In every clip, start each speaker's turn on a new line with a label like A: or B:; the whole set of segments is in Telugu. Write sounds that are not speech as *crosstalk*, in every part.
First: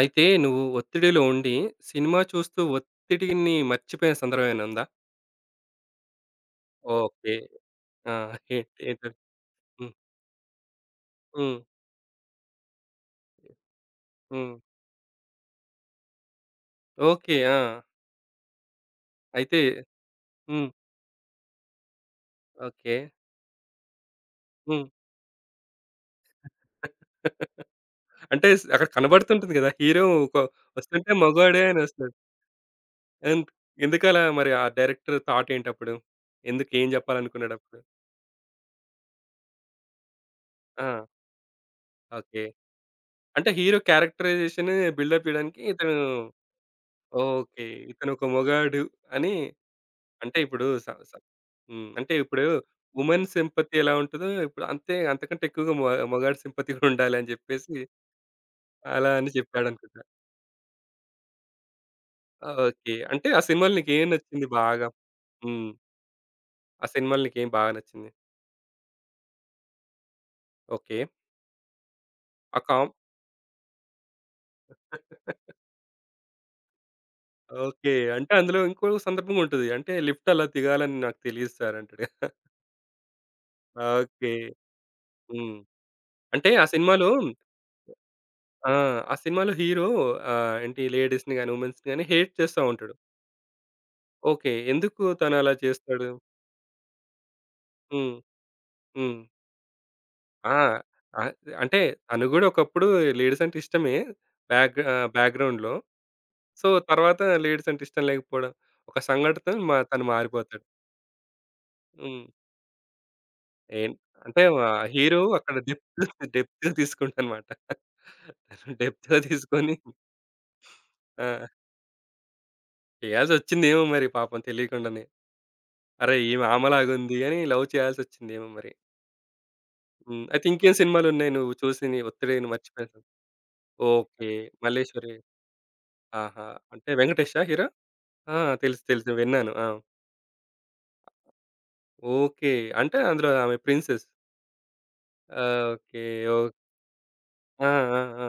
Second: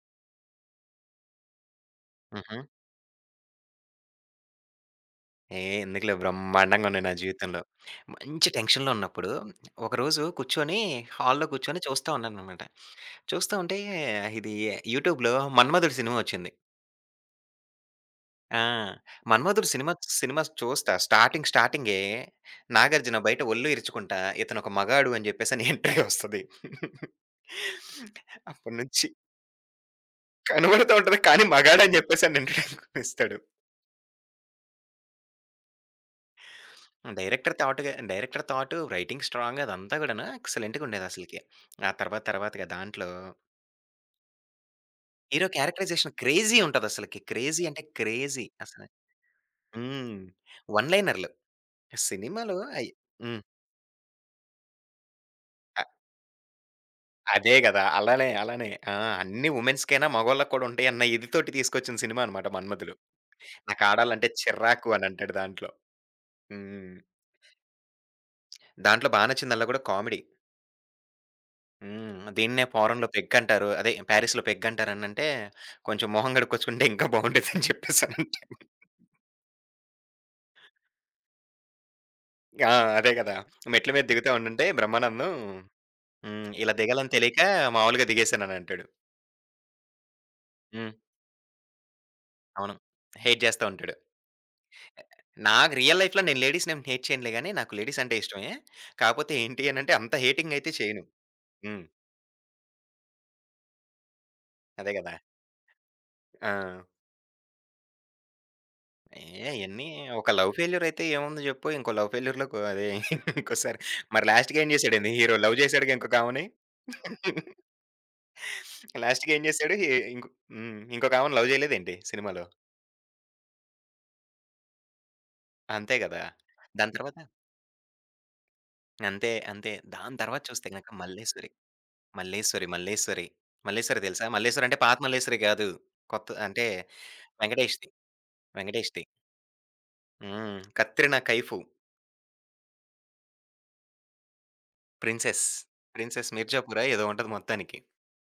A: అయితే నువ్వు ఒత్తిడిలో ఉండి, సినిమా
B: హుహు.
A: చూస్తూ ఒత్తిడిని మర్చిపోయిన సందర్భం ఏమైనా ఉందా?
B: ఏహ్! ఎందుకులే బ్రహ్మాండంగా ఉన్నాయి నా
A: ఓకే.
B: జీవితంలో.
A: ఆ!
B: మంచి
A: ఏంటి
B: టెన్షన్‌లో
A: ఏంటది?
B: ఉన్నప్పుడు
A: హ్మ్.
B: ఒకరోజు కూర్చొని హాల్‌లో
A: హ్మ్.
B: కూర్చొని చూస్తా ఉన్నాననమాట. చూస్తా ఉంటే
A: హ్మ్.
B: ఇది యూట్యూబ్‌లో 'మన్మధుడు' సినిమా వచ్చింది.
A: ఓకే. ఆ!
B: ఆ!
A: అయితే
B: 'మన్మధుడు' సినిమా సినిమా
A: హ్మ్.
B: చూస్తా స్టార్టింగే
A: ఓకే.
B: 'నాగార్జున' బయట ఒళ్ళు ఇరుచుకుంటా ఇతనొక
A: హ్మ్.
B: మగాడు అని చెప్పేసని ఎంట్రీ వస్తది.
A: *laughs* అంటే అక్కడ
B: అప్పటినుంచి
A: కనబడుతుంటుంది గదా! హీరో ఒక
B: కనబడుతా
A: వస్తుంటే
B: ఉంటది. కానీ
A: మగాడే అని
B: మగాడని
A: వస్తాడు.
B: చెప్పేసని ఎంట్రీ ఇస్తాడు.
A: ఎందు ఎందుకలా మరి ఆ డైరెక్టర్ థాట్ ఏంటప్పుడు? ఎందుకు ఏం జెప్పాలనుకున్నాడు అప్పుడు?
B: డైరెక్టర్ థాట్, రైటింగ్ స్ట్రాంగ్ అదంతా గూడాను ఎక్సలెంట్‌గా
A: ఆ!
B: ఉండేదసలకి. ఆ తర్వాత
A: ఓకే.
B: తర్వాతగా దాంట్లో
A: అంటే హీరో క్యారెక్టరైజేషన్ బిల్డప్
B: హీరో
A: ఇయ్యడానికి ఇతను
B: క్యారెక్టరైజేషన్ క్రేజీ ఉంటదసలకి.
A: ఓకే.
B: క్రేజీ అంటే
A: ఇతను ఒక
B: క్రేజీ
A: మొగాడు
B: అసల.
A: అని
B: హ్మ్.
A: అంటే ఇప్పుడు స
B: వన్
A: స
B: లైనర్‌లు.
A: హ్మ్. అంటే ఇప్పుడు
B: సినిమాలో అయి
A: వుమెన్
B: హ్మ్.
A: సింపతి ఎలా ఉంటదో, ఇప్పుడు అంతే అంతకంటే ఎక్కువగా
B: అ
A: మొగాడి సింపతి కూడా ఉండాలి అని
B: అదే
A: చెప్పేసి,
B: గదా! అలానే, అలానే. ఆ!
A: అలా అని
B: అన్ని
A: చెప్పాడనుకుంటా.
B: వుమెన్స్‌కైనా మగోళ్ళకి కూడా ఉంటాయన్న ఇది తోటి తీసుకొచ్చిన సినిమా అనమాట
A: ఆ! ఓకే.
B: 'మన్మధుడు.'
A: అంటే ఆ సినిమాలో
B: నాకు
A: నీకేం
B: ఆడాలంటే
A: నచ్చింది బాగా?
B: చిరాకు అని అంటాడు
A: హ్మ్.
B: దాంట్లో.
A: ఆ
B: హ్మ్.
A: సినిమాలో నీకేం బాగా నచ్చింది?
B: దాంట్లో బా నచ్చిందల్లా గూడా కామెడీ.
A: ఓకే.
B: హ్మ్.
A: ఆ
B: దీన్నే
A: కాం
B: ఫారెన్‌లో పెగ్ అంటారు. అదే పారిస్‌లో పెగ్ అంటారనంటే,
A: *laughs*
B: కొంచెం మొహం కడుక్కొచ్చుకుంటే ఇంకా బావుండేదని
A: ఓకే. అంటే
B: చెప్పేసనంటే
A: అందులో ఇంకో సందర్భం ఉంటది. అంటే లిఫ్ట్ అలా దిగాలని నాకు తెలీదు సార్ అంటాడు.
B: ఆ! అదే గదా! మెట్ల మీద దిగుతా
A: ఓకే.
B: ఉండుంటే బ్రహ్మానందం
A: హ్మ్. అంటే
B: హ్మ్.
A: ఆ
B: ఇలా
A: సినిమాలో
B: దిగాలని తెలియక మామూలుగా
A: ఆ!
B: దిగేసాననంటాడు.
A: ఆ సినిమాలో హీరో ఆహ్, ఏంటి
B: హ్మ్.
A: లేడీస్‌ని గాని, వుమెన్స్‌ని గాని హేట్ చేస్తా
B: అవును.
A: ఉంటాడు.
B: హేట్ జేస్తా ఉంటాడు.
A: ఓకే. ఎందుకు తనలా
B: నాకు రియల్
A: చేస్తాడు?
B: లైఫ్‌లో నేను లేడీస్‌ని ఏం హేట్ చేయనులే గానీ, నాకు లేడీస్
A: హ్మ్.
B: అంటే ఇష్టమే.
A: హ్మ్.
B: కాపోతే ఏంటి అనంటే, అంత హేటింగ్
A: ఆ!
B: అయితే చేయను.
A: ఆహ్, అంటే
B: హ్మ్.
A: తను గూడా ఒకప్పుడు లేడీస్ అంటే ఇష్టమే. బ్యాక్
B: అదే
A: ఆహ్,
B: గదా!
A: బ్యాక్‌గ్రౌండ్‌లో.
B: ఆ!
A: సో, తర్వాత లేడీస్ అంటే ఇష్టం లేకపోవడం. ఒక
B: ఏ
A: సంఘటనతో మా
B: అయన్నీ
A: తను
B: ఒక లవ్
A: మారిపోతాడు.
B: ఫెయిల్యూర్ అయితే ఏముంది జెప్పు. ఇంకో లవ్
A: హ్మ్.
B: ఫెయిల్యూర్‌లో కొ అదే *laughs* ఇంకోసారి
A: ఏన్
B: మరి
A: అంటే
B: లాస్ట్‌కి
A: మా
B: ఏం జేసాడండి
A: హీరో
B: హీరో?
A: అక్కడ
B: లవ్ జేసాడుగా ఇంకొక
A: డెప్త్
B: ఆమెని.
A: డెప్త్‌గా తీసుకుండనమాట.
B: *laughs*
A: తను డెప్త్‌గా
B: లాస్ట్‌కి ఏం
A: తీసుకొని
B: జేసాడు? హి ఇంకో హ్మ్. ఇంకొక ఆమెని
A: ఆ!
B: లవ్ జేయలేదేంటి సినిమాలో?
A: చేయాల్సొచ్చిందేమో మరి పాపం తెలియకుండానే.
B: అంతే
A: అరే!
B: గదా!
A: ఈమె
B: దాని
A: ఆమెలాగుంది
B: తర్వాత
A: అని లవ్ చేయాల్సొచ్చిందేమో మరి.
B: అంతే. అంతే. దాని
A: హ్మ్.
B: తర్వాత
A: అయితే
B: చూస్తే
A: ఇంకేం
B: గనక
A: సినిమాలున్నాయి
B: 'మల్లేశ్వరి',
A: నువ్వు చూసినయి ఒత్తిడిని
B: 'మల్లేశ్వరి',
A: మర్చిపోయాక?
B: 'మల్లేశ్వరి', 'మల్లేశ్వరి' తెలుసా?
A: ఓకే.
B: 'మల్లేశ్వరి' అంటే పాత
A: 'మల్లేశ్వరి'
B: 'మల్లేశ్వరి' గాదు. కొత్త
A: ఆహా!
B: అంటే
A: అంటే వెంకటేషా హీరో?
B: వెంకటేష్‌ది.
A: ఆ! తెలుసు.
B: వెంకటేష్‌ది.
A: తెలుసు. విన్నాను. ఆ!
B: హ్మ్. 'కత్రినా కైఫ్',
A: ఓకే. అంటే అందులో ఆమె princess.
B: 'Princess',
A: okay.
B: 'Princess
A: okay.
B: మిర్జాపురా' ఏదో ఉంటది
A: ఆ!
B: మొత్తానికి.
A: ఆ! ఆ!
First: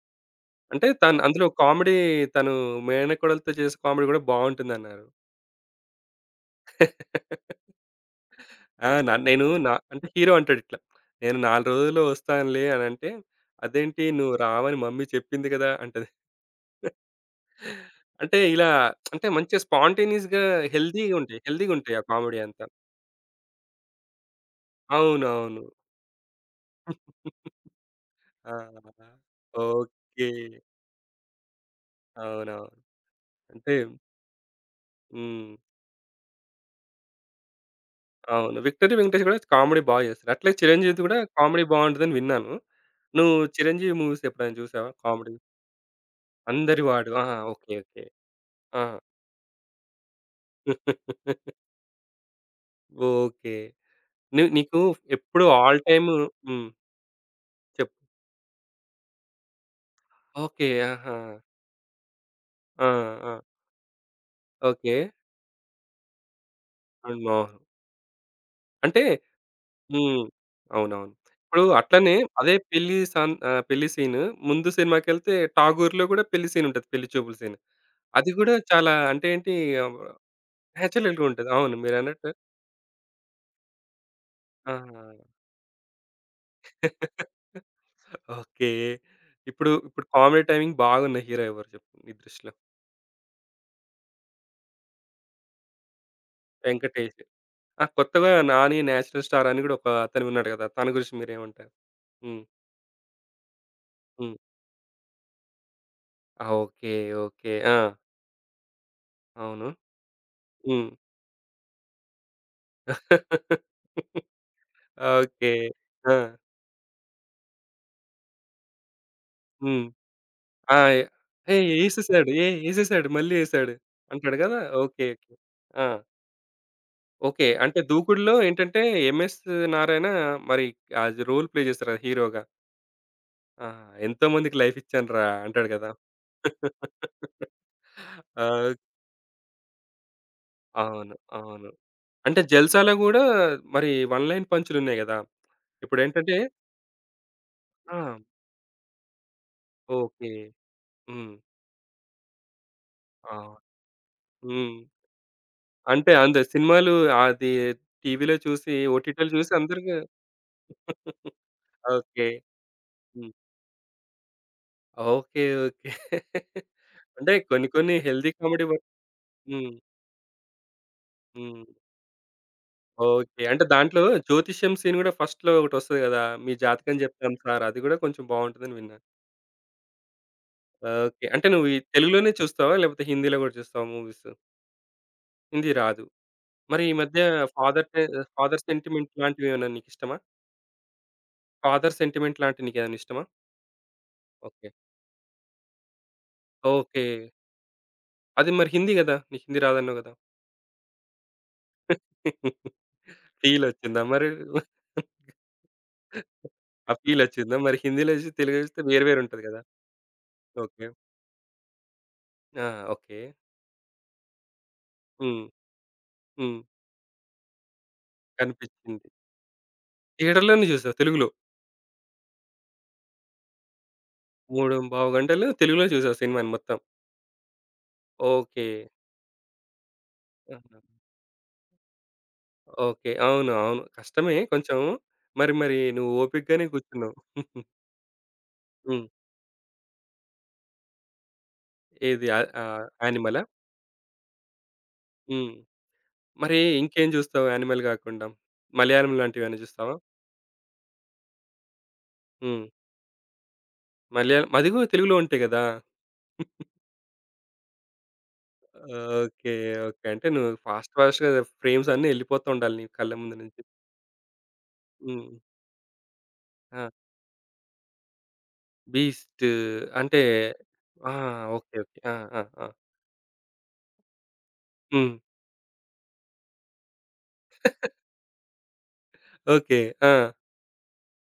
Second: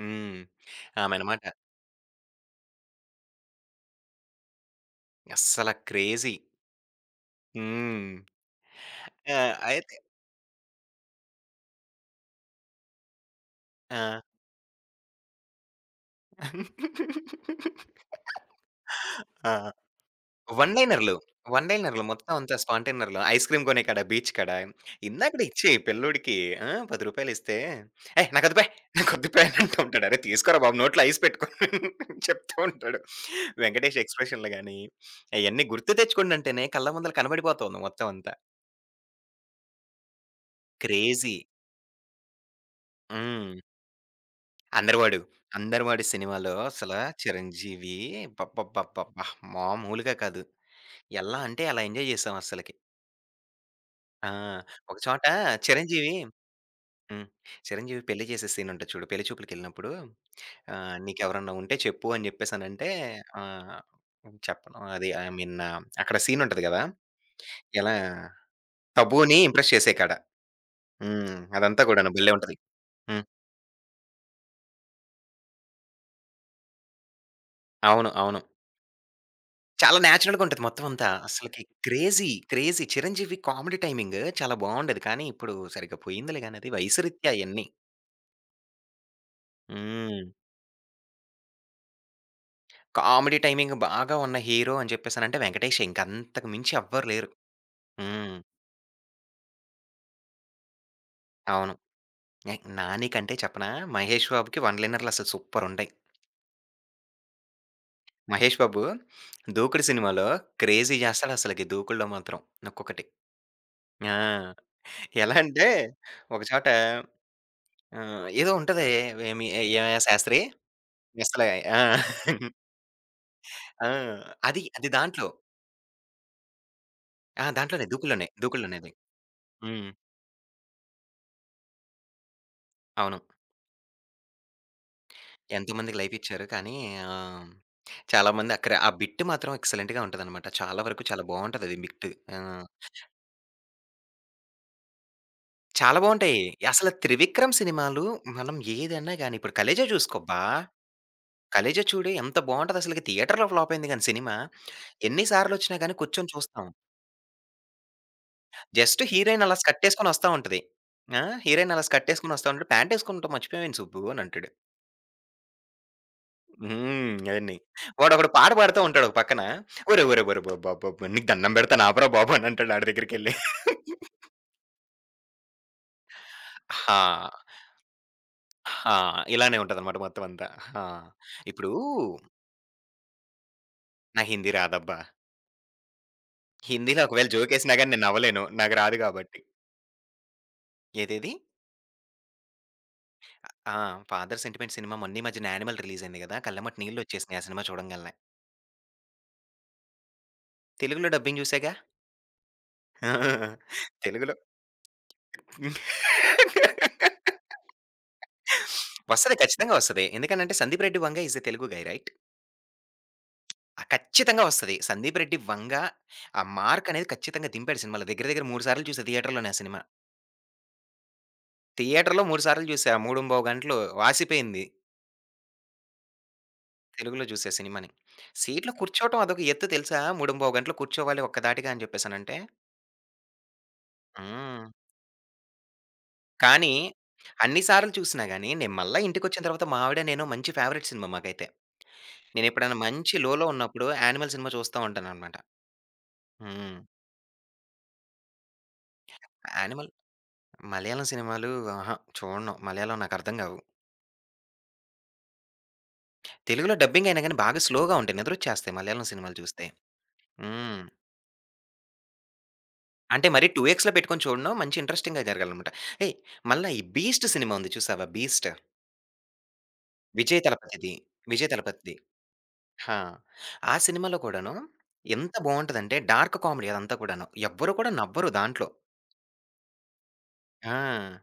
B: హ్మ్.
A: అంటే తను
B: ఆమెనమాట.
A: అందులో కామెడీ తను మేనకోడలతో చేసే కామెడీ కూడా బావుంటుందన్నారు.
B: అస్సల క్రేజీ. హ్మ్.
A: ఆ! న నేను
B: ఆహ్,
A: నా
B: అయితే
A: అంటే హీరో అంటాడిట్లా. నేను 4 రోజుల్లో వస్తానులే అనంటే, అదేంటి
B: ఆ!
A: నువ్వు రావని మమ్మీ చెప్పింది కదా! అంటది. అంటే ఇలా అంటే మంచిగా
B: ఆ!
A: స్పాంటేనియస్‌గా
B: వన్ లైనర్‌లు.
A: హెల్తీ‌గుంటాయి.
B: వన్
A: హెల్తీ‌గుంటాయి ఆ
B: లైనర్‌లు మొత్తం
A: కామెడీ
B: అంతా
A: అంతా.
B: స్పాంటైనర్‌లు. ఐస్ క్రీమ్ కొనే కాడ, బీచ్ కాడ. ఇందాకడ
A: అవునవును.
B: ఇచ్చేయి పిల్లోడికి ఆ! రూ. 10 ఇస్తే, "ఏయ్!
A: ఆ!
B: నాకొద్దు పే, నాకొద్దు పే" అని అంటూ ఉంటాడు. "అరే
A: ఓకే.
B: తీసుకోరా బాబు నోట్లో ఐస్ పెట్టుకో" అని చెప్తూ
A: అవునవును.
B: ఉంటాడు.
A: అంటే
B: వెంకటేష్ ఎక్స్‌ప్రెషన్‌లు గాని,
A: హ్మ్.
B: అయన్నీ గుర్తు తెచ్చుకోండంటేనే కళ్ళ ముందల కనబడిపోతుంది మొత్తం అంతా.
A: అవును. 'విక్టరీ వెంకటేష్' కూడా కామెడీ బా చేస్తారు. అట్లే 'చిరంజీవిది' కూడా
B: క్రేజీ.
A: కామెడీ బావుంటదని విన్నాను. నువ్వు
B: హ్మ్.
A: 'చిరంజీవి' మూవీస్ ఎప్పుడైనా చూసావా
B: 'అందరివాడు'.
A: కామెడీ?
B: 'అందరివాడు' సినిమాలో
A: 'అందరి
B: అసల
A: వాడు.' ఆ! ఓకే.
B: చిరంజీవి
A: ఓకే. ఆ!
B: అబ్బబ్బబ్బబ్బబ్బా! మామూలుగా కాదు. ఎలా
A: *laughs*
B: అంటే అలా ఎంజాయ్ చేసాం అస్సలకి.
A: ఓకే.
B: ఆ!
A: నీకు
B: ఒక చోట
A: ఎప్పుడు ఆల్ టైమ్
B: చిరంజీవి
A: హ్మ్.
B: హ్మ్.
A: చెప్పు.
B: చిరంజీవి పెళ్లి చేసే సీన్ ఉంటది చూడు. పెళ్లి చూపులకెళ్ళినప్పుడు
A: ఓకే.
B: ఆహ్,
A: ఆహా!
B: "నీకెవరన్నా ఉంటే చెప్పు" అని
A: ఆ!
B: చెప్పేసనంటే
A: ఆ!
B: ఆహ్, చెప్పను.
A: ఓకే.
B: అది ఐ మీన్ అక్కడ సీన్ ఉంటది కదా!
A: 'Good morning.'
B: ఎలా
A: అంటే
B: 'తబూ'ని ఇంప్రెస్ చేసే కాడ.
A: హ్మ్. అవునవును.
B: హ్మ్.
A: ఇప్పుడు
B: అదంతా కూడాను
A: అట్లనే
B: భలే
A: అదే
B: ఉంటది.
A: పెళ్లి
B: హ్మ్.
A: సన్ ఆహ్, పెళ్లి సీన్ ముందు సినిమాకెళ్తే 'ఠాగూర్'లో గూడా పెళ్లి సీన్ ఉంటది. పెళ్లి చూపుల సీన్.
B: అవును.
A: అది
B: అవును.
A: గూడా చాలా అంటే ఏంటి ఆహ్,
B: చాలా నేచురల్‌గా ఉంటది మొత్తం అంతా.
A: నేచురల్‌గా ఉంటది.
B: అసలకి
A: అవును.
B: క్రేజీ,
A: మీరన్నట్టు
B: క్రేజీ 'చిరంజీవి' కామెడీ టైమింగ్ చాలా
A: ఆ!
B: బావుండేది. కానీ ఇప్పుడు సరిగ్గా పోయిందిలే గాని అది వయసురీత్యా
A: *laughs*
B: అయన్నీ.
A: ఓకే. ఇప్పుడు ఇప్పుడు
B: హ్మ్.
A: కామెడీ టైమింగ్ బాగున్న హీరో ఎవరు చెప్పు నీ దృష్టిలో?
B: కామెడీ టైమింగ్ బాగా ఉన్న హీరో అని చెప్పేసనంటే 'వెంకటేషే' ఇంక అంతకు మించి ఎవ్వరు
A: 'వెంకటేష్.'
B: లేరు.
A: ఆ! కొత్తగా
B: హ్మ్.
A: 'నాని నేచురల్ స్టార్' అని గూడా ఒక అతను ఉన్నాడు గదా! తన గురించి మీరేమంటారు?
B: అవును.
A: హ్మ్.
B: 'నాని' కంటే చెప్పనా 'మహేష్
A: హ్మ్.
B: బాబుకి' వన్ లైనర్‌లు అసలు సూపరుంటాయి.
A: ఆ! ఓకే. ఓకే. ఆ!
B: 'మహేష్ బాబు'
A: అవును.
B: 'దూకుడు' సినిమాలో
A: హ్మ్.
B: క్రేజీ చేస్తాడు అసలకి 'దూకుడులో' మాత్రం ఒక్కొక్కటి.
A: *laughs*
B: ఆ! ఎలా
A: ఓకే.
B: అంటే
A: ఆ!
B: ఒక చోట ఆహ్, ఏదో ఉంటది ఏమి
A: హ్మ్.
B: 'ఏమయ్య శాస్త్రి
A: ఆ!
B: అసల
A: "ఏయ్!
B: ఆ!
A: ఏసేసాడు. ఏ ఏసేసాడు. మళ్ళీ ఏసాడు"
B: ఆ!
A: అంటాడు గదా!
B: అది అది
A: ఓకే.
B: దాంట్లో.
A: ఓకే. ఆ!
B: ఆ!
A: ఓకే. అంటే
B: దాంట్లోనే దూకుల్లోనే.
A: 'దూకుడులో'
B: దూకుల్లోనే
A: ఏంటంటే
B: అది.
A: 'ఎంఎస్
B: హ్మ్.
A: నారాయణ' మరి అది రోల్ ప్లే చేస్తారు కదా! హీరోగా.
B: అవును.
A: ఆ! "ఎంతో మందికి లైఫ్ ఇచ్చానురా" అంటాడు కదా!
B: ఎంతోమందికి లైఫ్ ఇచ్చారు. కానీ ఆహ్, చాలామంది
A: ఆ!
B: అక్కడ ఆ బిట్ మాత్రం ఎక్సలెంట్‌గా ఉంటదనమాట. చాలా వరకు
A: అవును.
B: చాలా
A: అవును.
B: బావుంటదది బిట్. ఆ!
A: అంటే 'జల్సాలో' గూడా మరి వన్ లైన్ పంచులున్నాయి గదా!
B: చాలా
A: ఇప్పుడేంటంటే
B: బావుంటాయి. అసలు 'త్రివిక్రమ్'
A: ఆ!
B: సినిమాలు మనం ఏదన్నా గాని ఇప్పుడు 'కలేజా'
A: ఓకే.
B: చూసుకోబ్బా!
A: హ్మ్.
B: 'కలేజా' చూడు ఎంత బావుంటదసలకి.
A: ఆ!
B: థియేటర్‌లో ఫ్లాప్ అయింది గాని సినిమా.
A: హ్మ్.
B: ఎన్ని సార్లొచ్చినా గాని
A: అంటే
B: కూర్చొని
A: అందరు
B: చూస్తాం.
A: సినిమాలు అది టీవీలో చూసి,
B: జస్ట్
A: ఓటీటీలో
B: హీరోయిన్
A: చూసి
B: అలా
A: అందరికి
B: స్కర్టేసుకొని వస్తా ఉంటది. ఆ! హీరోయిన్ అలా
A: ఓకే.
B: స్కర్టేసుకొని వస్తా ఉంటది. "ప్యాంటేసుకుంటూ
A: హ్మ్.
B: మర్చిపోయావేంటి సుబ్బు" అని అంటాడు.
A: ఓకే. ఓకే. *laughs*
B: హ్మ్.
A: అంటే
B: అయన్నీ.
A: కొన్ని కొన్ని
B: వాడొకడు
A: హెల్తీ
B: పాట
A: కామెడీ వ
B: పాడుతా ఉంటాడు ఒక పక్కన.
A: హ్మ్.
B: ఒరేయ్! ఒరేయ్! ఒరేయ్! అబ్బబ్బబ్బా! నీకు దండం
A: హ్మ్.
B: పెడతాను ఆపరా బాబు అని అంటాడు ఆడి దగ్గరికెళ్ళి.
A: ఓకే. అంటే దాంట్లో జ్యోతిష్యం సీన్ గూడా ఫస్ట్‌లో ఒకటొస్తది గదా! మీ జాతకం
B: హా!
A: జెప్తాను సార్ అది గూడా కొంచెం బావుంటుందని
B: హా!
A: విన్నా.
B: ఇలానే ఉంటదనమాట మొత్తం అంతా. హా!
A: ఓకే. అంటే నువ్వు
B: ఇప్పుడు
A: ఈ తెలుగులోనే చూస్తావా? లేకపోతే హిందీలో గూడా చూస్తావా మూవీస్?
B: నాకు హిందీ రాదబ్బా!
A: హిందీ రాదు. మరి ఈ
B: హిందీలో
A: మధ్య
B: ఒకవేళ జోకేసినా
A: ఫాదర్
B: గాని
A: టె
B: నేను నవ్వలేను.
A: ఫాదర్
B: నాకు రాదు
A: సెంటిమెంట్
B: కాబట్టి.
A: లాంటివేమైనా నీకిష్టమా?
B: ఏదేది?
A: ఫాదర్ సెంటిమెంట్ లాంటివి నీకేమైనా ఇష్టమా?
B: ఆ! 'Father
A: okay.
B: సెంటిమెంట్' సినిమా మొన్న ఈ మధ్యన 'యానిమల్' రిలీజ్ అయింది గదా! కళ్ళెమ్మట
A: ఓకే.
B: నీళ్లొచ్చేసినాయి ఆ సినిమా చూడంగాల్నే.
A: అది మరి హిందీ గదా! నీకు హిందీ రాదన్నావు గదా!
B: తెలుగులో డబ్బింగ్ జూసాగా. ఆ!
A: ఫీలొచ్చిందా *laughs* మరి?
B: తెలుగులో
A: ఆ ఫీలొచ్చిందా? మరి హిందీలోసి, తెలుగొస్తే వేరు వేరు
B: వస్తది
A: ఉంటది గదా!
B: ఖచ్చితంగా వస్తది. ఎందుకనంటే 'Sandeep
A: okay.
B: Reddy Vanga is a Telugu guy' right?
A: ఆ! ఓకే.
B: ఆ! ఖచ్చితంగా వస్తది. 'సందీప్ రెడ్డి
A: హ్మ్.
B: వంగ' ఆ
A: హ్మ్.
B: మార్క్ అనేది ఖచ్చితంగా దింపాడు సినిమాలో. దగ్గర దగ్గర 3 సార్లు చూసా
A: కనిపిచ్చింది.
B: థియేటర్‌లోనే ఆ సినిమా.
A: థియేటర్‌లోనే జూసావు తెలుగులో?
B: థియేటర్‌లో 3 సార్లు చూసా. 3:30 గంటలు వాసిపోయింది.
A: 3:25 గంటలు తెలుగులో జూసావు సినిమాని మొత్తం.
B: తెలుగులో చూసా సినిమాని.
A: ఓకే.
B: సీట్‌లో కూర్చోవటం అదొక ఎత్తు తెలుసా? 3:30 గంటలు
A: ఆహా!
B: కూర్చోవాలి ఒక్కధాటిగా అని చెప్పేసనంటే.
A: ఓకే. అవును. అవును. కష్టమే
B: హ్మ్.
A: కొంచెం. మరి మరి నువ్వు ఓపికగానే
B: కానీ
A: కూర్చున్నావు.
B: అన్ని సార్లు చూసినా గాని, నేను మళ్ళా
A: హ్మ్.
B: ఇంటికొచ్చిన తర్వాత మా ఆవిడ, నేను మంచి ఫేవరైట్ సినిమా మాకైతే.
A: ఏది ఆహ్,
B: నేనెప్పుడైనా
A: ఆహ్,
B: మంచి
A: యానిమలా?
B: లోలో ఉన్నప్పుడు 'యానిమల్' సినిమా చూస్తా ఉంటాననమాట.
A: హ్మ్. మరి
B: హ్మ్.
A: ఇంకేం జూస్తావు యానిమల్ గాకుండా? మలయాళం లాంటివేమైనా
B: 'యానిమల్'
A: జూస్తావా?
B: మలయాళం సినిమాలు అహా! చూడను.
A: హ్మ్.
B: మలయాళం నాకర్థం కావు.
A: మలయాళం అది గూడా తెలుగులో ఉంటాయి గదా!
B: తెలుగులో డబ్బింగ్ అయినా గాని బాగా స్లోగా ఉంటాయి. నిద్రొచ్చేస్తాయి మలయాళం సినిమాలు
A: ఓకే.
B: చూస్తే.
A: ఓకే. అంటే నువ్వు
B: హ్మ్.
A: ఫాస్ట్ ఫాస్ట్‌గా ఫ్రేమ్స్ అన్నీ ఎళ్ళిపోతూ ఉండాలి నీ కళ్ళ
B: అంటే
A: ముందు
B: మరి
A: నుంచి.
B: 2 ఎక్స్‌లో పెట్టుకొని చూడను. మంచి ఇంట్రెస్టింగ్‌గా
A: హ్మ్.
B: జరగాలనమాట. ఏయ్! మళ్ళా ఈ
A: ఆ!
B: 'బీస్ట్' సినిమా ఉంది చూసావా 'బీస్ట్'
A: 'బీస్ట్' అంటే
B: విజయ్ తలపతిది.
A: ఆ!
B: విజయ్
A: ఓకే.
B: తలపతిది.
A: ఓకే. ఆ! ఆ! ఆ!
B: హా! ఆ సినిమాలో కూడాను
A: హ్మ్.
B: ఎంత బావుంటదంటే డార్క్ కామెడీ అదంతా కూడాను. ఎవ్వరు కూడా నవ్వరు దాంట్లో.
A: ఓకే. ఆ!
B: ఆ!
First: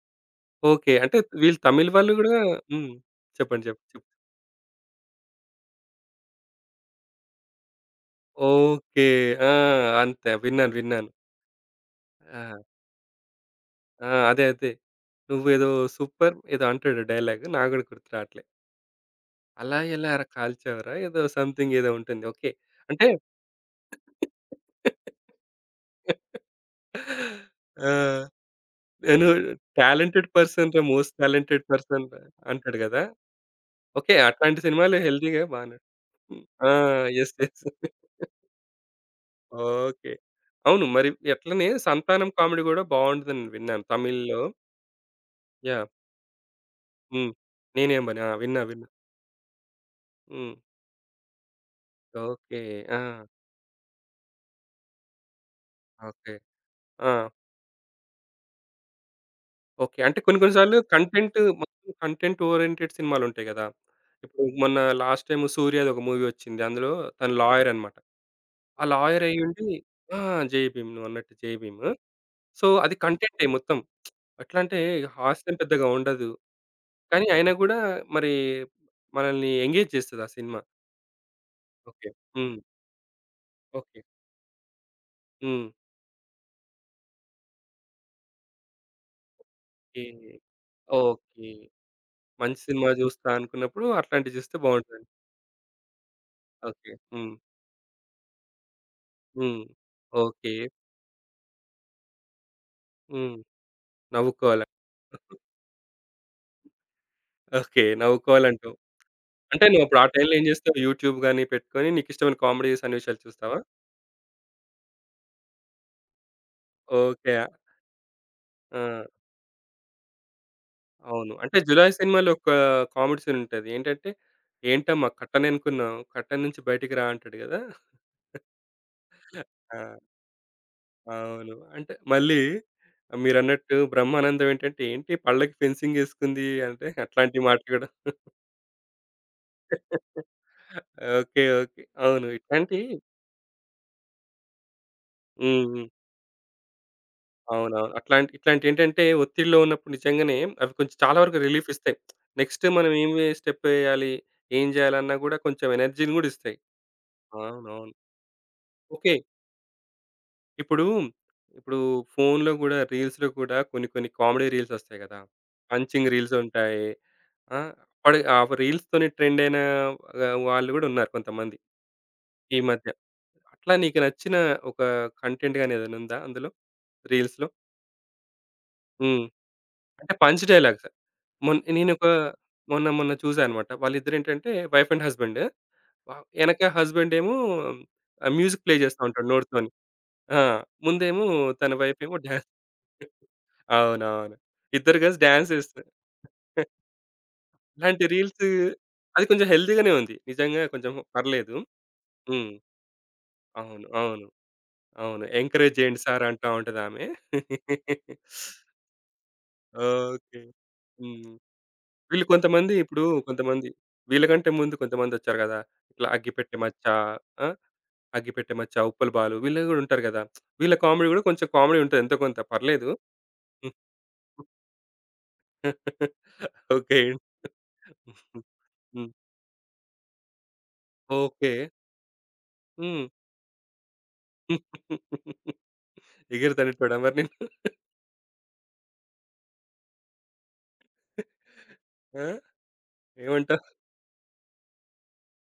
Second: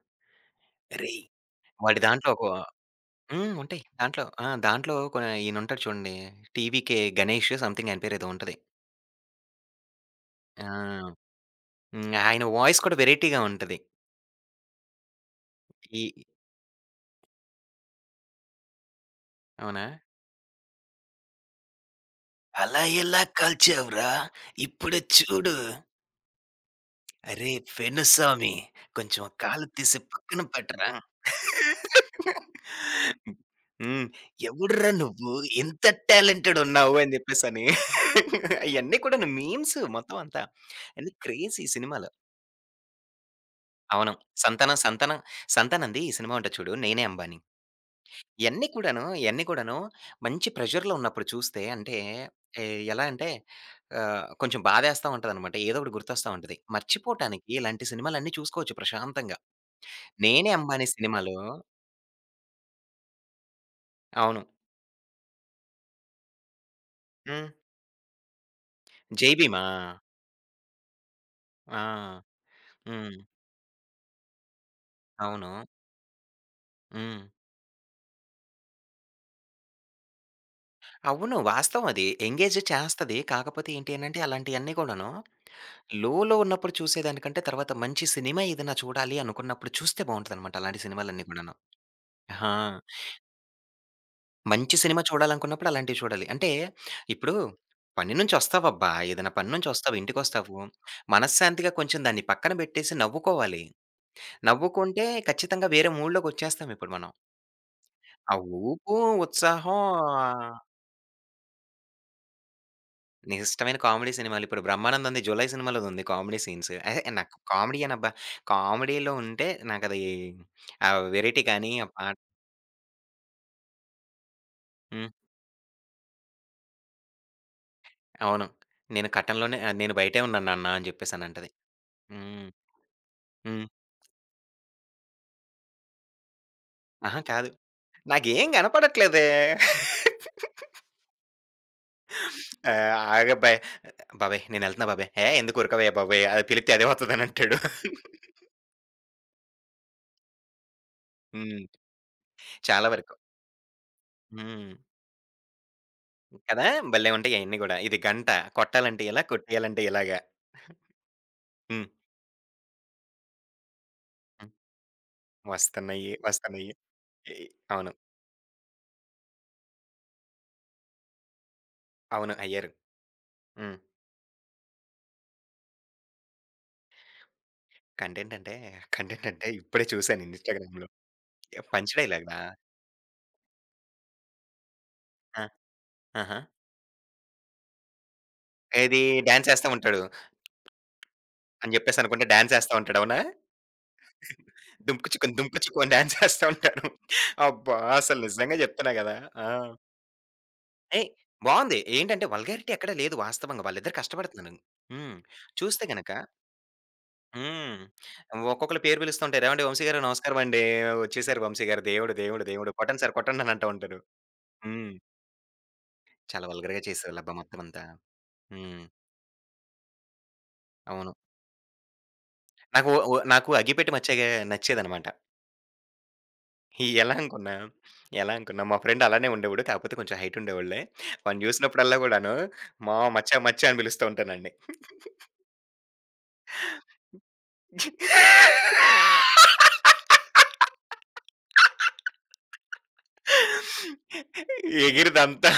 A: ఓకే. అంటే
B: అరేయ్!
A: వీళ్ళు తమిళ్
B: వాడి
A: వాళ్ళు
B: దాంట్లో
A: గూడా
B: ఒక
A: హ్మ్.
B: హ్మ్.
A: చెప్పండి.
B: ఉంటాయి.
A: చెప్పండి.
B: దాంట్లో ఆ! దాంట్లో ఈయనుంటాడు చూడండి. 'టీవీకే గణేష్' సంథింగ్ ఆయన పేరు ఏదో ఉంటది.
A: ఓకే. ఆ! అంతే
B: ఆ!
A: విన్నాను. విన్నాను.
B: హ్మ్. ఆయన
A: ఆ!
B: వాయిస్ కూడా వెరైటీగా ఉంటది.
A: ఆ! అదే. అదే. "నువ్వేదో
B: ఈ
A: సూపర్" ఏదో అంటాడు డైలాగ్. నాకు గూడా గుర్తు రావట్లే. "అలా
B: అవునా?
A: ఎలా కాల్చావురా" ఏదో సంథింగ్ ఏదో ఉంటుంది. ఓకే.
B: అలా
A: అంటే
B: ఎలా కాల్చావురా? ఇప్పుడే చూడు. అరేయ్
A: ఆ!
B: పెనుస్వామి కొంచెం
A: నేను
B: కాలు తీసి
A: టాలెంటెడ్
B: పక్కన
A: పర్సన్‌రా
B: పెట్టరా?
A: మోస్ట్ టాలెంటెడ్ పర్సన్ రా అంటాడు గదా!
B: హ్మ్.
A: ఓకే. అట్లాంటి
B: ఎవడురా
A: సినిమాలు
B: నువ్వు?
A: హెల్తీ‌గా బానే
B: ఇంత
A: హ్మ్.
B: టాలెంటెడ్
A: ఆ!
B: ఉన్నావు అని
A: యెస్. యెస్.
B: జెప్పేసని. అయన్నీ కూడాను మీమ్స్
A: ఓకే.
B: మొత్తం అంతా.
A: అవును. మరి
B: అన్ని క్రేజీ
A: ఎట్లనే
B: సినిమాలు.
A: 'సంతానం' కామెడీ గూడా బావుంటదని విన్నాను
B: అవును.
A: తమిళ్‌లో.
B: 'సంతానం'
A: యాహ్!
B: 'సంతానం'ది ఈ సినిమా ఉంటది చూడు 'నేనే
A: హ్మ్.
B: అంబాని'.
A: 'నేనేం బని' ఆ! విన్నా.
B: ఇయన్నీ
A: విన్నా.
B: కూడాను, ఇయన్నీ కూడాను మంచి
A: హ్మ్.
B: ప్రెషర్‌లో ఉన్నప్పుడు చూస్తే అంటే
A: ఓకే.
B: ఎ
A: ఆ!
B: ఎలా అంటే ఆహ్, కొంచెం బాధేస్తా ఉంటదనమాట. ఏదో ఒకటి గుర్తొస్తా
A: ఓకే.
B: ఉంటది.
A: ఆ!
B: మర్చిపోటానికి ఇలాంటి సినిమాలన్నీ చూసుకోవచ్చు ప్రశాంతంగా.
A: ఓకే. అంటే కొన్ని
B: 'నేనే
A: కొన్ని సార్లు
B: అంబానీ'
A: కంటెంట్
B: సినిమాలో
A: మొత్తం కంటెంట్ ఓరియెంటెడ్ సినిమాలుంటాయి గదా!
B: అవును.
A: ఇప్పుడు మొన్న లాస్ట్ టైమ్ 'సూర్యది' ఒక మూవీ వచ్చింది. అందులో తను
B: హ్మ్.
A: లాయరనమాట. ఆ లాయర్
B: 'జై
A: అయ్యుండి
B: భీమా'
A: ఆ! 'జై భీమ్' నువ్వన్నట్టు 'జై భీమ్.'
B: ఆ!
A: సో, అది
B: హ్మ్.
A: కంటెంటే మొత్తం. ఎట్లా అంటే
B: అవును.
A: హాస్యం పెద్దగా ఉండదు.
B: హ్మ్.
A: కానీ అయినా గూడా మరి మనల్ని ఎంగేజ్ చేస్తది ఆ సినిమా.
B: అవును. వాస్తవం అది.
A: ఓకే. హ్మ్.
B: ఎంగేజ్ చేస్తది. కాకపోతే ఏంటి
A: ఓకే.
B: అనంటే అలాంటియన్నీ కూడాను
A: హ్మ్.
B: లోలో ఉన్నప్పుడు చూసేదానికంటే తర్వాత మంచి సినిమా ఏదైనా చూడాలి అనుకున్నప్పుడు
A: ఈ
B: చూస్తే బావుంటదనమాట అలాంటి సినిమాలన్నీ
A: ఓకే.
B: కూడాను.
A: మంచి
B: ఆ!
A: సినిమా చూస్తా అనుకున్నప్పుడు అట్లాంటివి చూస్తే
B: మంచి సినిమా
A: బావుంటది.
B: చూడాలనుకున్నప్పుడు అలాంటివి చూడాలి. అంటే
A: ఓకే. హ్మ్.
B: ఇప్పుడు పని నుంచొస్తావబ్బా! ఏదైనా పని
A: హ్మ్.
B: నుంచొస్తావు,
A: ఓకే.
B: ఇంటికొస్తావు. మనశ్శాంతిగా కొంచెం దాన్ని పక్కన పెట్టేసి
A: హ్మ్.
B: నవ్వుకోవాలి.
A: నవ్వుకోవాల.
B: నవ్వుకుంటే ఖచ్చితంగా వేరే మూడ్‌లోకొచ్చేస్తాం ఇప్పుడు మనం.
A: ఓకే.
B: ఆ
A: నవ్వుకోవాలంటావు.
B: ఊపు,
A: అంటే
B: ఉత్సాహం
A: నువ్వప్పుడు ఆ టైంలో ఏం చేస్తావు? యూట్యూబ్ గాని పెట్టుకొని నీకిష్టమైన కామెడీ సన్నివేశాలు
B: నీ
A: చూస్తావా?
B: ఇష్టమైన కామెడీ సినిమాలు ఇప్పుడు 'బ్రహ్మానందం'ది 'జులై' సినిమాలోదుంది కామెడీ సీన్స్. అహే! నాకు
A: ఓకే.
B: కామెడీ అనబ్బా!
A: ఆ!
B: కామెడీలో ఉంటే నాకది ఆ
A: అవును.
B: వెరైటీ
A: అంటే
B: కానీ ఆ
A: 'జులాయి'
B: పాట
A: సినిమాలో ఒక కామెడీ సీన్ ఉంటది. ఏంటంటే, "ఏంటమ్మా
B: హ్మ్.
A: కట్టననుకున్నావు, కట్టం నుంచి బయటికి రా" అంటాడు గదా!
B: అవును. నేను కటన్‌లోనే ఆహ్,
A: ఆ!
B: నేను బయటే ఉన్నాను నాన్న అని జెప్పేసనంటది.
A: అవును. అంటే మళ్ళీ
B: హ్మ్. హ్మ్.
A: మీరన్నట్టు బ్రహ్మానందం ఏంటంటే, "ఏంటి పళ్ళకి ఫెన్సింగ్ ఏసుకుంది" అంటే
B: అహా!
A: అట్లాంటి
B: కాదు.
A: మాటలు గూడా
B: నాకేం కనపడట్లేదే.
A: ఓకే. ఓకే. అవును. ఇట్లాంటి
B: ఆహ్, ఆగబ్బాయ్, బాబాయ్ నేనెళ్తున్నా బాబాయ్. "ఏహ్! ఎందుకు
A: హ్మ్. హ్మ్.
B: ఉరకవే బాబాయ్ అది పిలిత్తే అదే వస్తదనంటాడు."
A: అవునవును. అట్లాంటి ఇట్లాంటియేంటంటే ఒత్తిడిలో ఉన్నప్పుడు నిజంగానే అవి కొంచెం చాలా వరకు రిలీఫ్
B: హ్మ్.
A: ఇస్తాయి. నెక్స్ట్
B: చాలా
A: మనం
B: వరకు.
A: ఏమి స్టెప్ ఏయాలి, ఏం
B: హ్మ్.
A: జేయాలన్నా గూడా కొంచెం ఎనర్జీని గూడా ఇస్తాయి.
B: కదా! భలే ఉంటాయి అయన్నీ గూడా.
A: అవునవును.
B: ఇది గంట, కొట్టాలంటే
A: ఓకే.
B: ఇలా, కొట్టేయాలంటే ఇలాగా.
A: ఇప్పుడు, ఇప్పుడు,
B: హ్మ్.
A: ఫోన్‌లో గూడా రీల్స్‌లో కూడా కొన్ని కొన్ని కామెడీ
B: హ్మ్.
A: రీల్స్ ఒస్తాయి గదా! పంచింగ్
B: వస్తున్నాయి.
A: రీల్స్
B: వస్తున్నాయి.
A: ఉంటాయి.
B: ఎ
A: ఆ!
B: అవును.
A: అప్పడి ఆ రీల్స్‌తోని ట్రెండ్ అయిన ఆహ్, వాళ్ళు గూడా ఉన్నారు కొంతమంది
B: అవును.
A: ఈ
B: అయ్యారు.
A: మధ్య. అట్లా
B: హ్మ్.
A: నీకు నచ్చిన ఒక కంటెంట్ గాని ఏదైనా ఉందా అందులో? రీల్స్‌లో?
B: కంటెంట్ అంటే,
A: హ్మ్.
B: కంటెంట్ అంటే ఇప్పుడే
A: అంటే
B: చూసాను
A: పంచ్ డైలాగ్స్.
B: ఇన్‌స్టాగ్రామ్‌లో.
A: మొన్
B: పంచ్
A: నేనొక
B: డైలాగా?
A: మొన్న మొన్న చూసా అన్నమాట. వాళ్ళిద్దరు ఏంటంటే వైఫ్ అండ్ హస్బెండ్.
B: ఆ!
A: వ
B: ఆహా!
A: ఎనక హస్బెండ్ ఏమో ఆహ్, మ్యూజిక్ ప్లే జేస్తా
B: ఏది
A: ఉంటాడు
B: డాన్స్ ఏస్తా
A: నోటితోని.
B: ఉంటాడు
A: ఆ! ముందేమో తన
B: అని
A: వైఫ్ ఏమో
B: జెప్పేసనుకుంటే
A: డాన్స్
B: డాన్స్ ఏస్తా ఉంటాడు. అవునా?
A: అవునవును. ఇద్దరు
B: దుంకు
A: కలిసి
B: చికుని,
A: డాన్స్
B: దుంకు చిక్కు
A: చేస్తారు.
B: అని డాన్స్ చేస్తా
A: *laughs*
B: ఉంటారు. అబ్బా!
A: ఇలాంటి
B: అసలు
A: రీల్స్
B: నిజంగా చెప్తున్నా గదా!
A: అది కొంచెం
B: ఆ!
A: హెల్తీగానే ఉంది. నిజంగా కొంచెం
B: ఏయ్!
A: పర్లేదు.
B: బావుంది. ఏంటంటే
A: హ్మ్.
B: వల్గారిటీ ఎక్కడ లేదు వాస్తవంగా.
A: అవును.
B: వాళ్ళిద్దరు
A: అవును.
B: కష్టపడుతున్నారు. హ్మ్.
A: అవును. ఎంకరేజ్
B: చూస్తే
A: చేయండి
B: గనక
A: సార్ అంటా ఉంటదామె.
B: హ్మ్.
A: *laughs*
B: ఒక్కొక్కళ్ళు పేరు పిలుస్తుంటారు. ఏవండీ వంశీ గారు
A: ఓకే.
B: నమస్కారమండి.
A: హ్మ్.
B: వచ్చేసారు వంశీ గారు. దేవుడు,
A: వీళ్ళు
B: దేవుడు, దేవుడు.
A: కొంతమంది
B: కొట్టండి
A: ఇప్పుడు
B: సార్ కొట్టండి అని అంటా
A: కొంతమంది
B: ఉంటారు.
A: వీళ్ళకంటే ముందు
B: హ్మ్.
A: కొంతమందొచ్చారు గదా! ఇట్లా
B: చాలా
A: అగ్గిపెట్టె
B: వల్గర్‌గా
A: మచ్చ,
B: చేసేవాళ్ళబ్బా!
A: ఆ!
B: మొత్తం అంతా.
A: అగ్గిపెట్టె మచ్చ,
B: హ్మ్.
A: ఉప్పల్ బాలు వీళ్ళు గూడా ఉంటారు గదా! వీళ్ళ కామెడీ
B: అవును.
A: గూడా కొంచెం కామెడీ ఉంటది ఎంతో కొంత పర్లేదు.
B: నాకు అగ్గిపెట్టె మచ్చగా
A: *laughs*
B: నచ్చేదనమాట. ఈ
A: ఓకే.
B: ఎలా అనుకున్నా, ఎలా అనుకున్నా మా ఫ్రెండ్
A: హ్మ్.
B: అలానే ఉండేవాడు. కాకపోతే కొంచెం హైట్ ఉండేవాడులే. వాడిని
A: ఓకే.
B: చూసినప్పుడల్లా గూడాను మా
A: హ్మ్.
B: మచ్చా, మచ్చా అని పిలుస్తూ ఉంటానండి.
A: ఎగిరితనేటోడా మరి నిన్ను? ఆ! ఏమంటావు?
B: ఎగిరిదంతా.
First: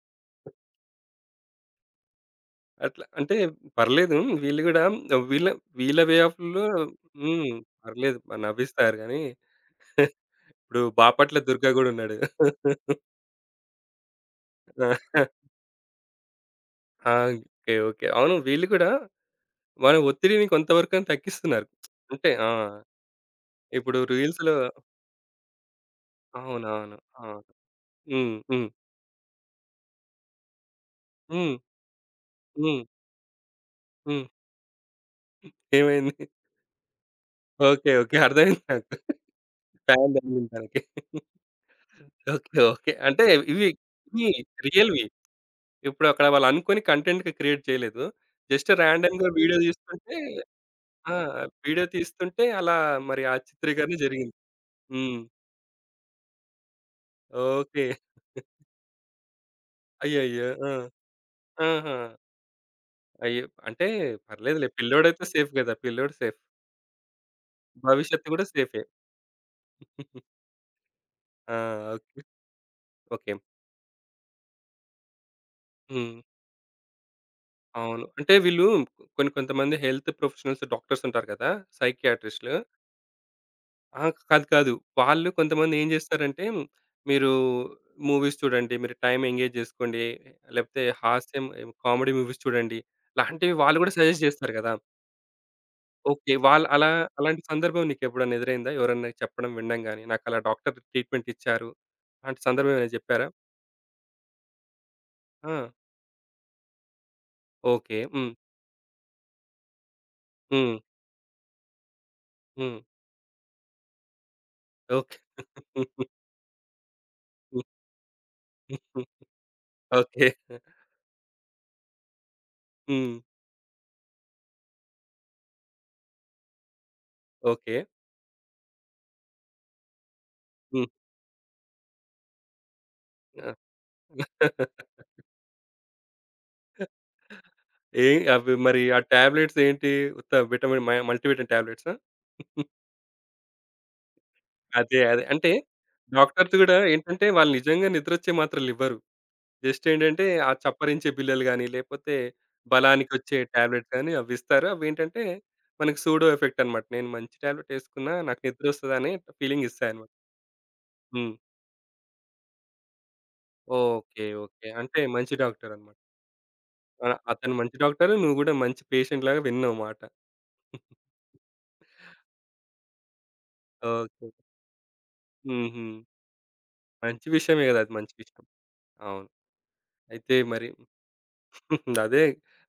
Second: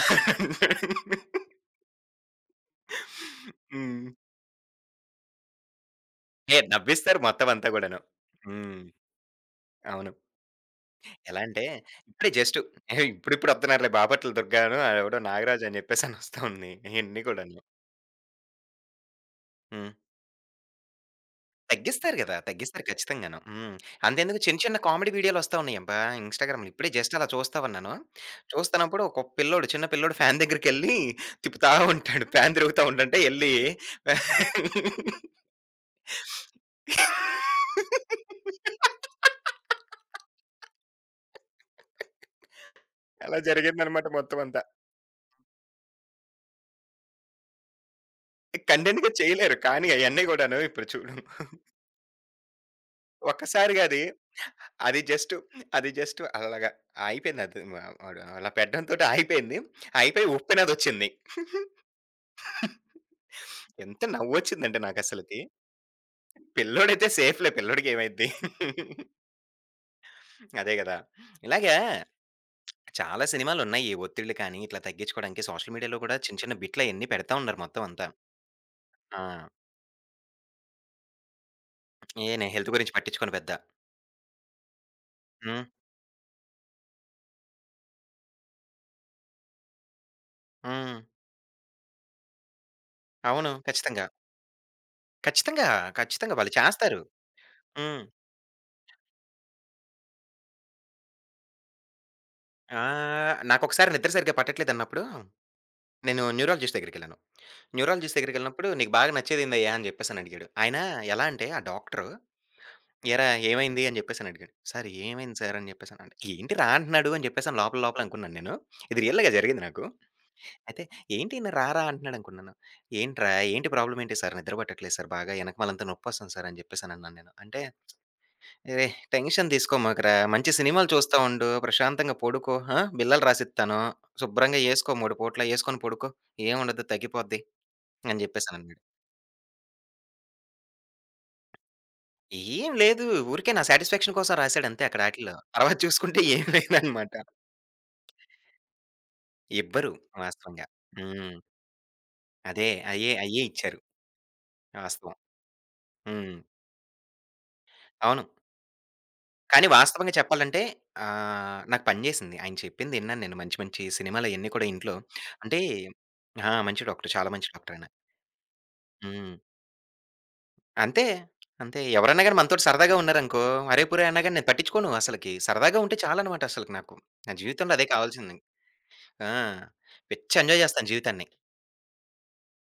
A: అట్లా అంటే
B: హ్మ్.
A: పర్లేదు వీళ్ళు గూడా వీళ్ళ వీళ్ళ వే
B: ఏ
A: ఆఫ్‌లో
B: నవ్విస్తారు మొత్తం
A: హ్మ్.
B: అంతా గూడాను.
A: పర్లేదు
B: హ్మ్.
A: నవ్విస్తారు గానీ
B: అవును.
A: ఇప్పుడు బాపట్ల
B: ఎలా అంటే
A: దుర్గా గూడా ఉన్నాడు.
B: ఇప్పుడే జస్ట్ ఇప్పుడిప్పుడు వత్తున్నారులే బాపట్ల దుర్గాను,
A: ఆ!
B: ఆడెవడో నాగరాజు అని చెప్పేసని వస్తా ఉంది.
A: ఆ!
B: ఇయన్నీ కూడాను.
A: ఓకే. ఓకే. అవును వీళ్ళు గూడా
B: హ్మ్.
A: మన ఒత్తిడిని కొంత వరకైనా తగ్గిస్తున్నారు.
B: తగ్గిస్తారు
A: అంటే
B: గదా!
A: ఆ!
B: తగ్గిస్తారు ఖచ్చితంగాను. హ్మ్.
A: ఇప్పుడు
B: అంతెందుకు
A: రీల్స్‌లో
B: చిన్న చిన్న కామెడీ వీడియోలొస్తా ఉన్నాయబ్బా! ఇన్‌స్టాగ్రామ్‌లో. ఇప్పుడే
A: అవునవును.
B: జస్ట్ అలా
A: అవును.
B: చూస్తా ఉన్నాను.
A: హ్మ్. హ్మ్.
B: చూస్తున్నప్పుడు ఒక పిల్లోడు, చిన్న పిల్లోడు ఫ్యాన్ దగ్గరికెళ్ళి
A: హ్మ్.
B: తిప్పుతా ఉంటాడు. ఫ్యాన్
A: హ్మ్.
B: తిరుగుతా ఉండంటే ఎళ్లి
A: హ్మ్. ఏమైంది? ఓకే. ఓకే. అర్థమైంది నాకు. ఫ్యాన్ తగిలింది తనకి. ఓకే. ఓకే. అంటే
B: అలా
A: ఇవి,
B: జరిగిందనమాట
A: ఇవి,
B: మొత్తం అంతా.
A: రియల్‌వి. ఇప్పుడు అక్కడ వాళ్ళు అనుకోని కంటెంట్ క్రియేట్ చేయలేదు. జస్ట్
B: కంటెంట్‌గా
A: రాండమ్‌గా
B: చేయలేరు.
A: వీడియో
B: కానీ
A: తీస్తుంటే
B: అయన్నీ గూడాను ఇప్పుడు
A: ఆ!
B: చూడు
A: వీడియో తీస్తుంటే అలా మరి ఆ
B: ఒక్కసారిగా
A: చిత్రీకరణ
B: అది
A: జరిగింది.
B: అది
A: హ్మ్.
B: జస్ట్ అది జస్ట్ అలాగా అయిపోయింది అది.
A: ఓకే.
B: వాడు అలా పెట్టడంతోటి ఆగిపోయింది. అయిపోయి
A: అయ్యయ్యో! ఆ!
B: ఉప్పెనదొచ్చింది.
A: ఆహా! అయ్యో! అంటే
B: ఎంత
A: పర్లేదులే.
B: నవ్వొచ్చిందంటే
A: పిల్లోడైతే
B: నాకసలకి.
A: సేఫ్ గదా! పిల్లోడు సేఫ్.
B: పిల్లోడైతే సేఫ్‌లే పిల్లోడికేమైద్ది.
A: భవిష్యత్తు కూడా సేఫే.
B: అదే గదా!
A: ఆ!
B: ఇలాగా
A: ఓకే.
B: చాలా
A: ఓకే.
B: సినిమాలున్నాయి. ఈ ఒత్తిళ్ళు కానీ, ఇట్లా తగ్గించుకోవడానికి సోషల్ మీడియాలో
A: హ్మ్.
B: కూడా చిన్న చిన్న బిట్లయన్నీ పెడతా ఉన్నారు మొత్తం
A: అవును.
B: అంతా.
A: అంటే వీళ్ళు
B: ఆ!
A: కొన్ని కొంతమంది హెల్త్ ప్రొఫెషనల్స్ డాక్టర్స్ ఉంటారు కదా!
B: ఏ నేను
A: సైకియాట్రిస్ట్‌లు
B: హెల్త్ గురించి పట్టించుకోను పెద్ద.
A: అహా! కాదు. కాదు. వాళ్ళు
B: హ్మ్.
A: కొంతమంది ఏం జేస్తారంటే, మీరు మూవీస్ చూడండి, మీరు టైమ్ ఎంగేజ్ జేసుకోండి, లేకపోతే
B: హ్మ్.
A: హాస్యం, కామెడీ మూవీస్ చూడండి.
B: అవును.
A: లాంటివి వాళ్ళు గూడా
B: ఖచ్చితంగా.
A: సజెస్ట్ జేస్తారు గదా!
B: ఖచ్చితంగా.
A: ఓకే.
B: ఖచ్చితంగా వాళ్ళు
A: వాళ్ళు అలా
B: చేస్తారు.
A: అలాంటి సందర్భం
B: హ్మ్.
A: నీకెప్పుడన్నా ఎదురైందా? ఎవరన్నా చెప్పడం వినడం గాని, నాకలా డాక్టర్ ట్రీట్‌మెంట్ ఇచ్చారు. అలాంటి సందర్భం ఏమైనా జెప్పారా?
B: ఆహ్, నాకొకసారి నిద్ర సరిగ్గా పట్టట్లేదన్నప్పుడు
A: ఆ!
B: నేను న్యూరాలజిస్ట్ దగ్గరికెళ్ళాను.
A: ఓకే.
B: న్యూరాలజిస్ట్
A: హ్మ్.
B: దగ్గరికెళ్ళినప్పుడు, "నీకు బాగా నచ్చేదేందయ్యా?" అని జెప్పేసనడిగాడు.
A: హ్మ్.
B: ఆయన ఎలా అంటే ఆ డాక్టరు,
A: హ్మ్.
B: "ఏరా ఏమైంది?" అని జెప్పేసనడిగాడు. "Sir
A: okay.
B: ఏమైంది సార్" అని
A: *laughs*
B: జెప్పేసనంటే, "ఏంటిరా అంటున్నాడు" అని జెప్పేసని లోపల లోపల అనుకున్నాను నేను. ఇది రియల్‌గా జరిగింది నాకు.
A: ఓకే.
B: అయితే ఏంటి ఈయన రా రా అంటున్నాడు అనుకున్నాను.
A: హ్మ్.
B: "ఏంట్రా ఏంటి ప్రాబ్లమ్ ఏంటి సార్ నిద్ర పట్టట్లేదు సార్ బాగా ఎనకమాలంతా నొప్పొస్తుంది సార్" అని జెప్పేసనన్నాను నేను. అంటే,
A: ఓకే.
B: "అరేయ్! టెన్షన్ తీసుకోమాకురా మంచి
A: హ్మ్.
B: సినిమాలు చూస్తా ఉండు, ప్రశాంతంగా పడుకో ఆ! బిళ్ళలు
A: ఆ!
B: రాసిత్తాను, శుభ్రంగా ఏసుకో
A: *laughs*
B: 3 పూట్ల ఏసుకొని పడుకో ఏముండదు తగ్గిపోద్ది"
A: ఏ
B: అని
A: అవి
B: జెప్పేసనన్నాను.
A: మరి ఆ టాబ్లెట్స్ ఏంటి? ఉత్త విటమిన్ మ మల్టీవిటమిన్ టాబ్లెట్సా?
B: ఏం లేదు. ఊరికే నా సాటిస్‌ఫాక్షన్ కోసం రాసాడంతే
A: అదే.
B: అక్కడ
A: అదే.
B: ఆటిల్లో.
A: అంటే
B: తర్వాత చూసుకుంటే ఏం
A: డాక్టర్స్ గూడా
B: లేదనమాట.
A: ఏంటంటే వాళ్ళు నిజంగా నిద్రొచ్చే మాత్రలివ్వరు. జస్ట్
B: ఇవ్వరు
A: ఏంటంటే ఆ
B: వాస్తవంగా.
A: చప్పరించే
B: హ్మ్.
A: బిళ్ళలు గాని, లేపోతే
B: అదే. అయ్యే
A: బలానికొచ్చే
B: అయ్యే ఇచ్చారు.
A: టాబ్లెట్స్ గాని అవ్విస్తారు.
B: వాస్తవం.
A: అవేంటంటే మనకి సూడో
B: హ్మ్.
A: ఎఫెక్ట్ అనమాట. నేను మంచి టాబ్లెట్ యేసుకున్నా
B: అవును.
A: నాకు నిద్రొస్తదని ఫీలింగ్
B: కానీ
A: ఇస్తాయన్నమాట.
B: వాస్తవంగా చెప్పాలంటే
A: హ్మ్.
B: ఆహ్, నాకు పని జేసింది. ఆయన చెప్పింది ఇన్నాను నేను మంచి మంచి
A: ఓకే.
B: సినిమాలయన్నీ
A: ఓకే.
B: కూడా ఇంట్లో
A: అంటే మంచి
B: అంటే
A: డాక్టరనమాట.
B: ఆ! మంచి
A: ఆ!
B: డాక్టర్. చాలా మంచి
A: అతను
B: డాక్టర్
A: మంచి
B: ఆయన.
A: డాక్టరు. నువ్వు గూడా మంచి పేషెంట్
B: హ్మ్.
A: లాగా విన్నావు మాట. *laughs*
B: అంతే. అంతే. ఎవరన్నా గాని మనతోటి సరదాగా ఉన్నారనుకో, అరేపురే అన్నా
A: ఓకే.
B: గాని నేను పట్టించుకోను అసలకి. సరదాగా
A: హుహు.
B: ఉంటే చాలనమాట అసలకి నాకు.
A: మంచి
B: నా
A: విషయమే
B: జీవితంలో
A: గదా!
B: అదే
A: అది మంచి
B: కావాల్సింది.
A: విషయం. అవును.
B: ఆ!
A: అయితే
B: పిచ్చి ఎంజాయ్
A: మరి
B: జేస్తాను జీవితాన్ని.
A: *laughs* అదే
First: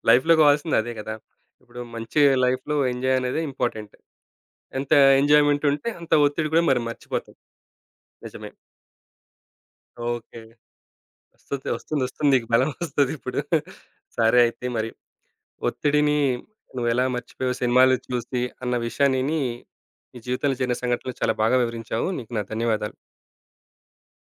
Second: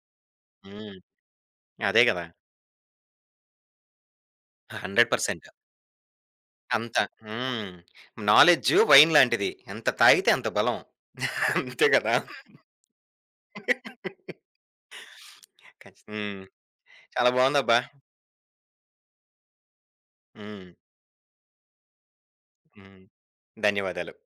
A: లైఫ్‌లో కావాల్సింది అదే
B: హ్మ్.
A: గదా! ఇప్పుడు
B: అదే
A: మంచి
B: గదా!
A: లైఫ్‌లో ఎంజాయ్ అనేది ఇంపార్టెంట్. ఎంత
B: 100%
A: ఎంజాయ్‌మెంట్ ఉంటే అంత ఒత్తిడి కూడా మరి
B: అంత.
A: మర్చిపోతాం.
B: హ్మ్.
A: నిజమే.
B: నాలెడ్జు వైన్ లాంటిది. ఎంత తాగితే
A: ఓకే.
B: అంత బలం.
A: వస్తది.
B: అంతే
A: వస్తుంది.
B: గదా!
A: వస్తుంది. నీకు బలం వస్తదిప్పుడు. *laughs* సరే అయితే మరి ఒత్తిడిని
B: హ్మ్.
A: నువ్వెలా
B: చాలా
A: మర్చిపోయావు
B: బావుందబ్బా!
A: సినిమాలు చూసి అన్న విషయాన్ని నీ జీవితంలో
B: హ్మ్.
A: జరిగిన సంఘటనలు చాలా బాగా వివరించావు. నీకు నా ధన్యవాదాలు.
B: హ్మ్. ధన్యవాదాలు.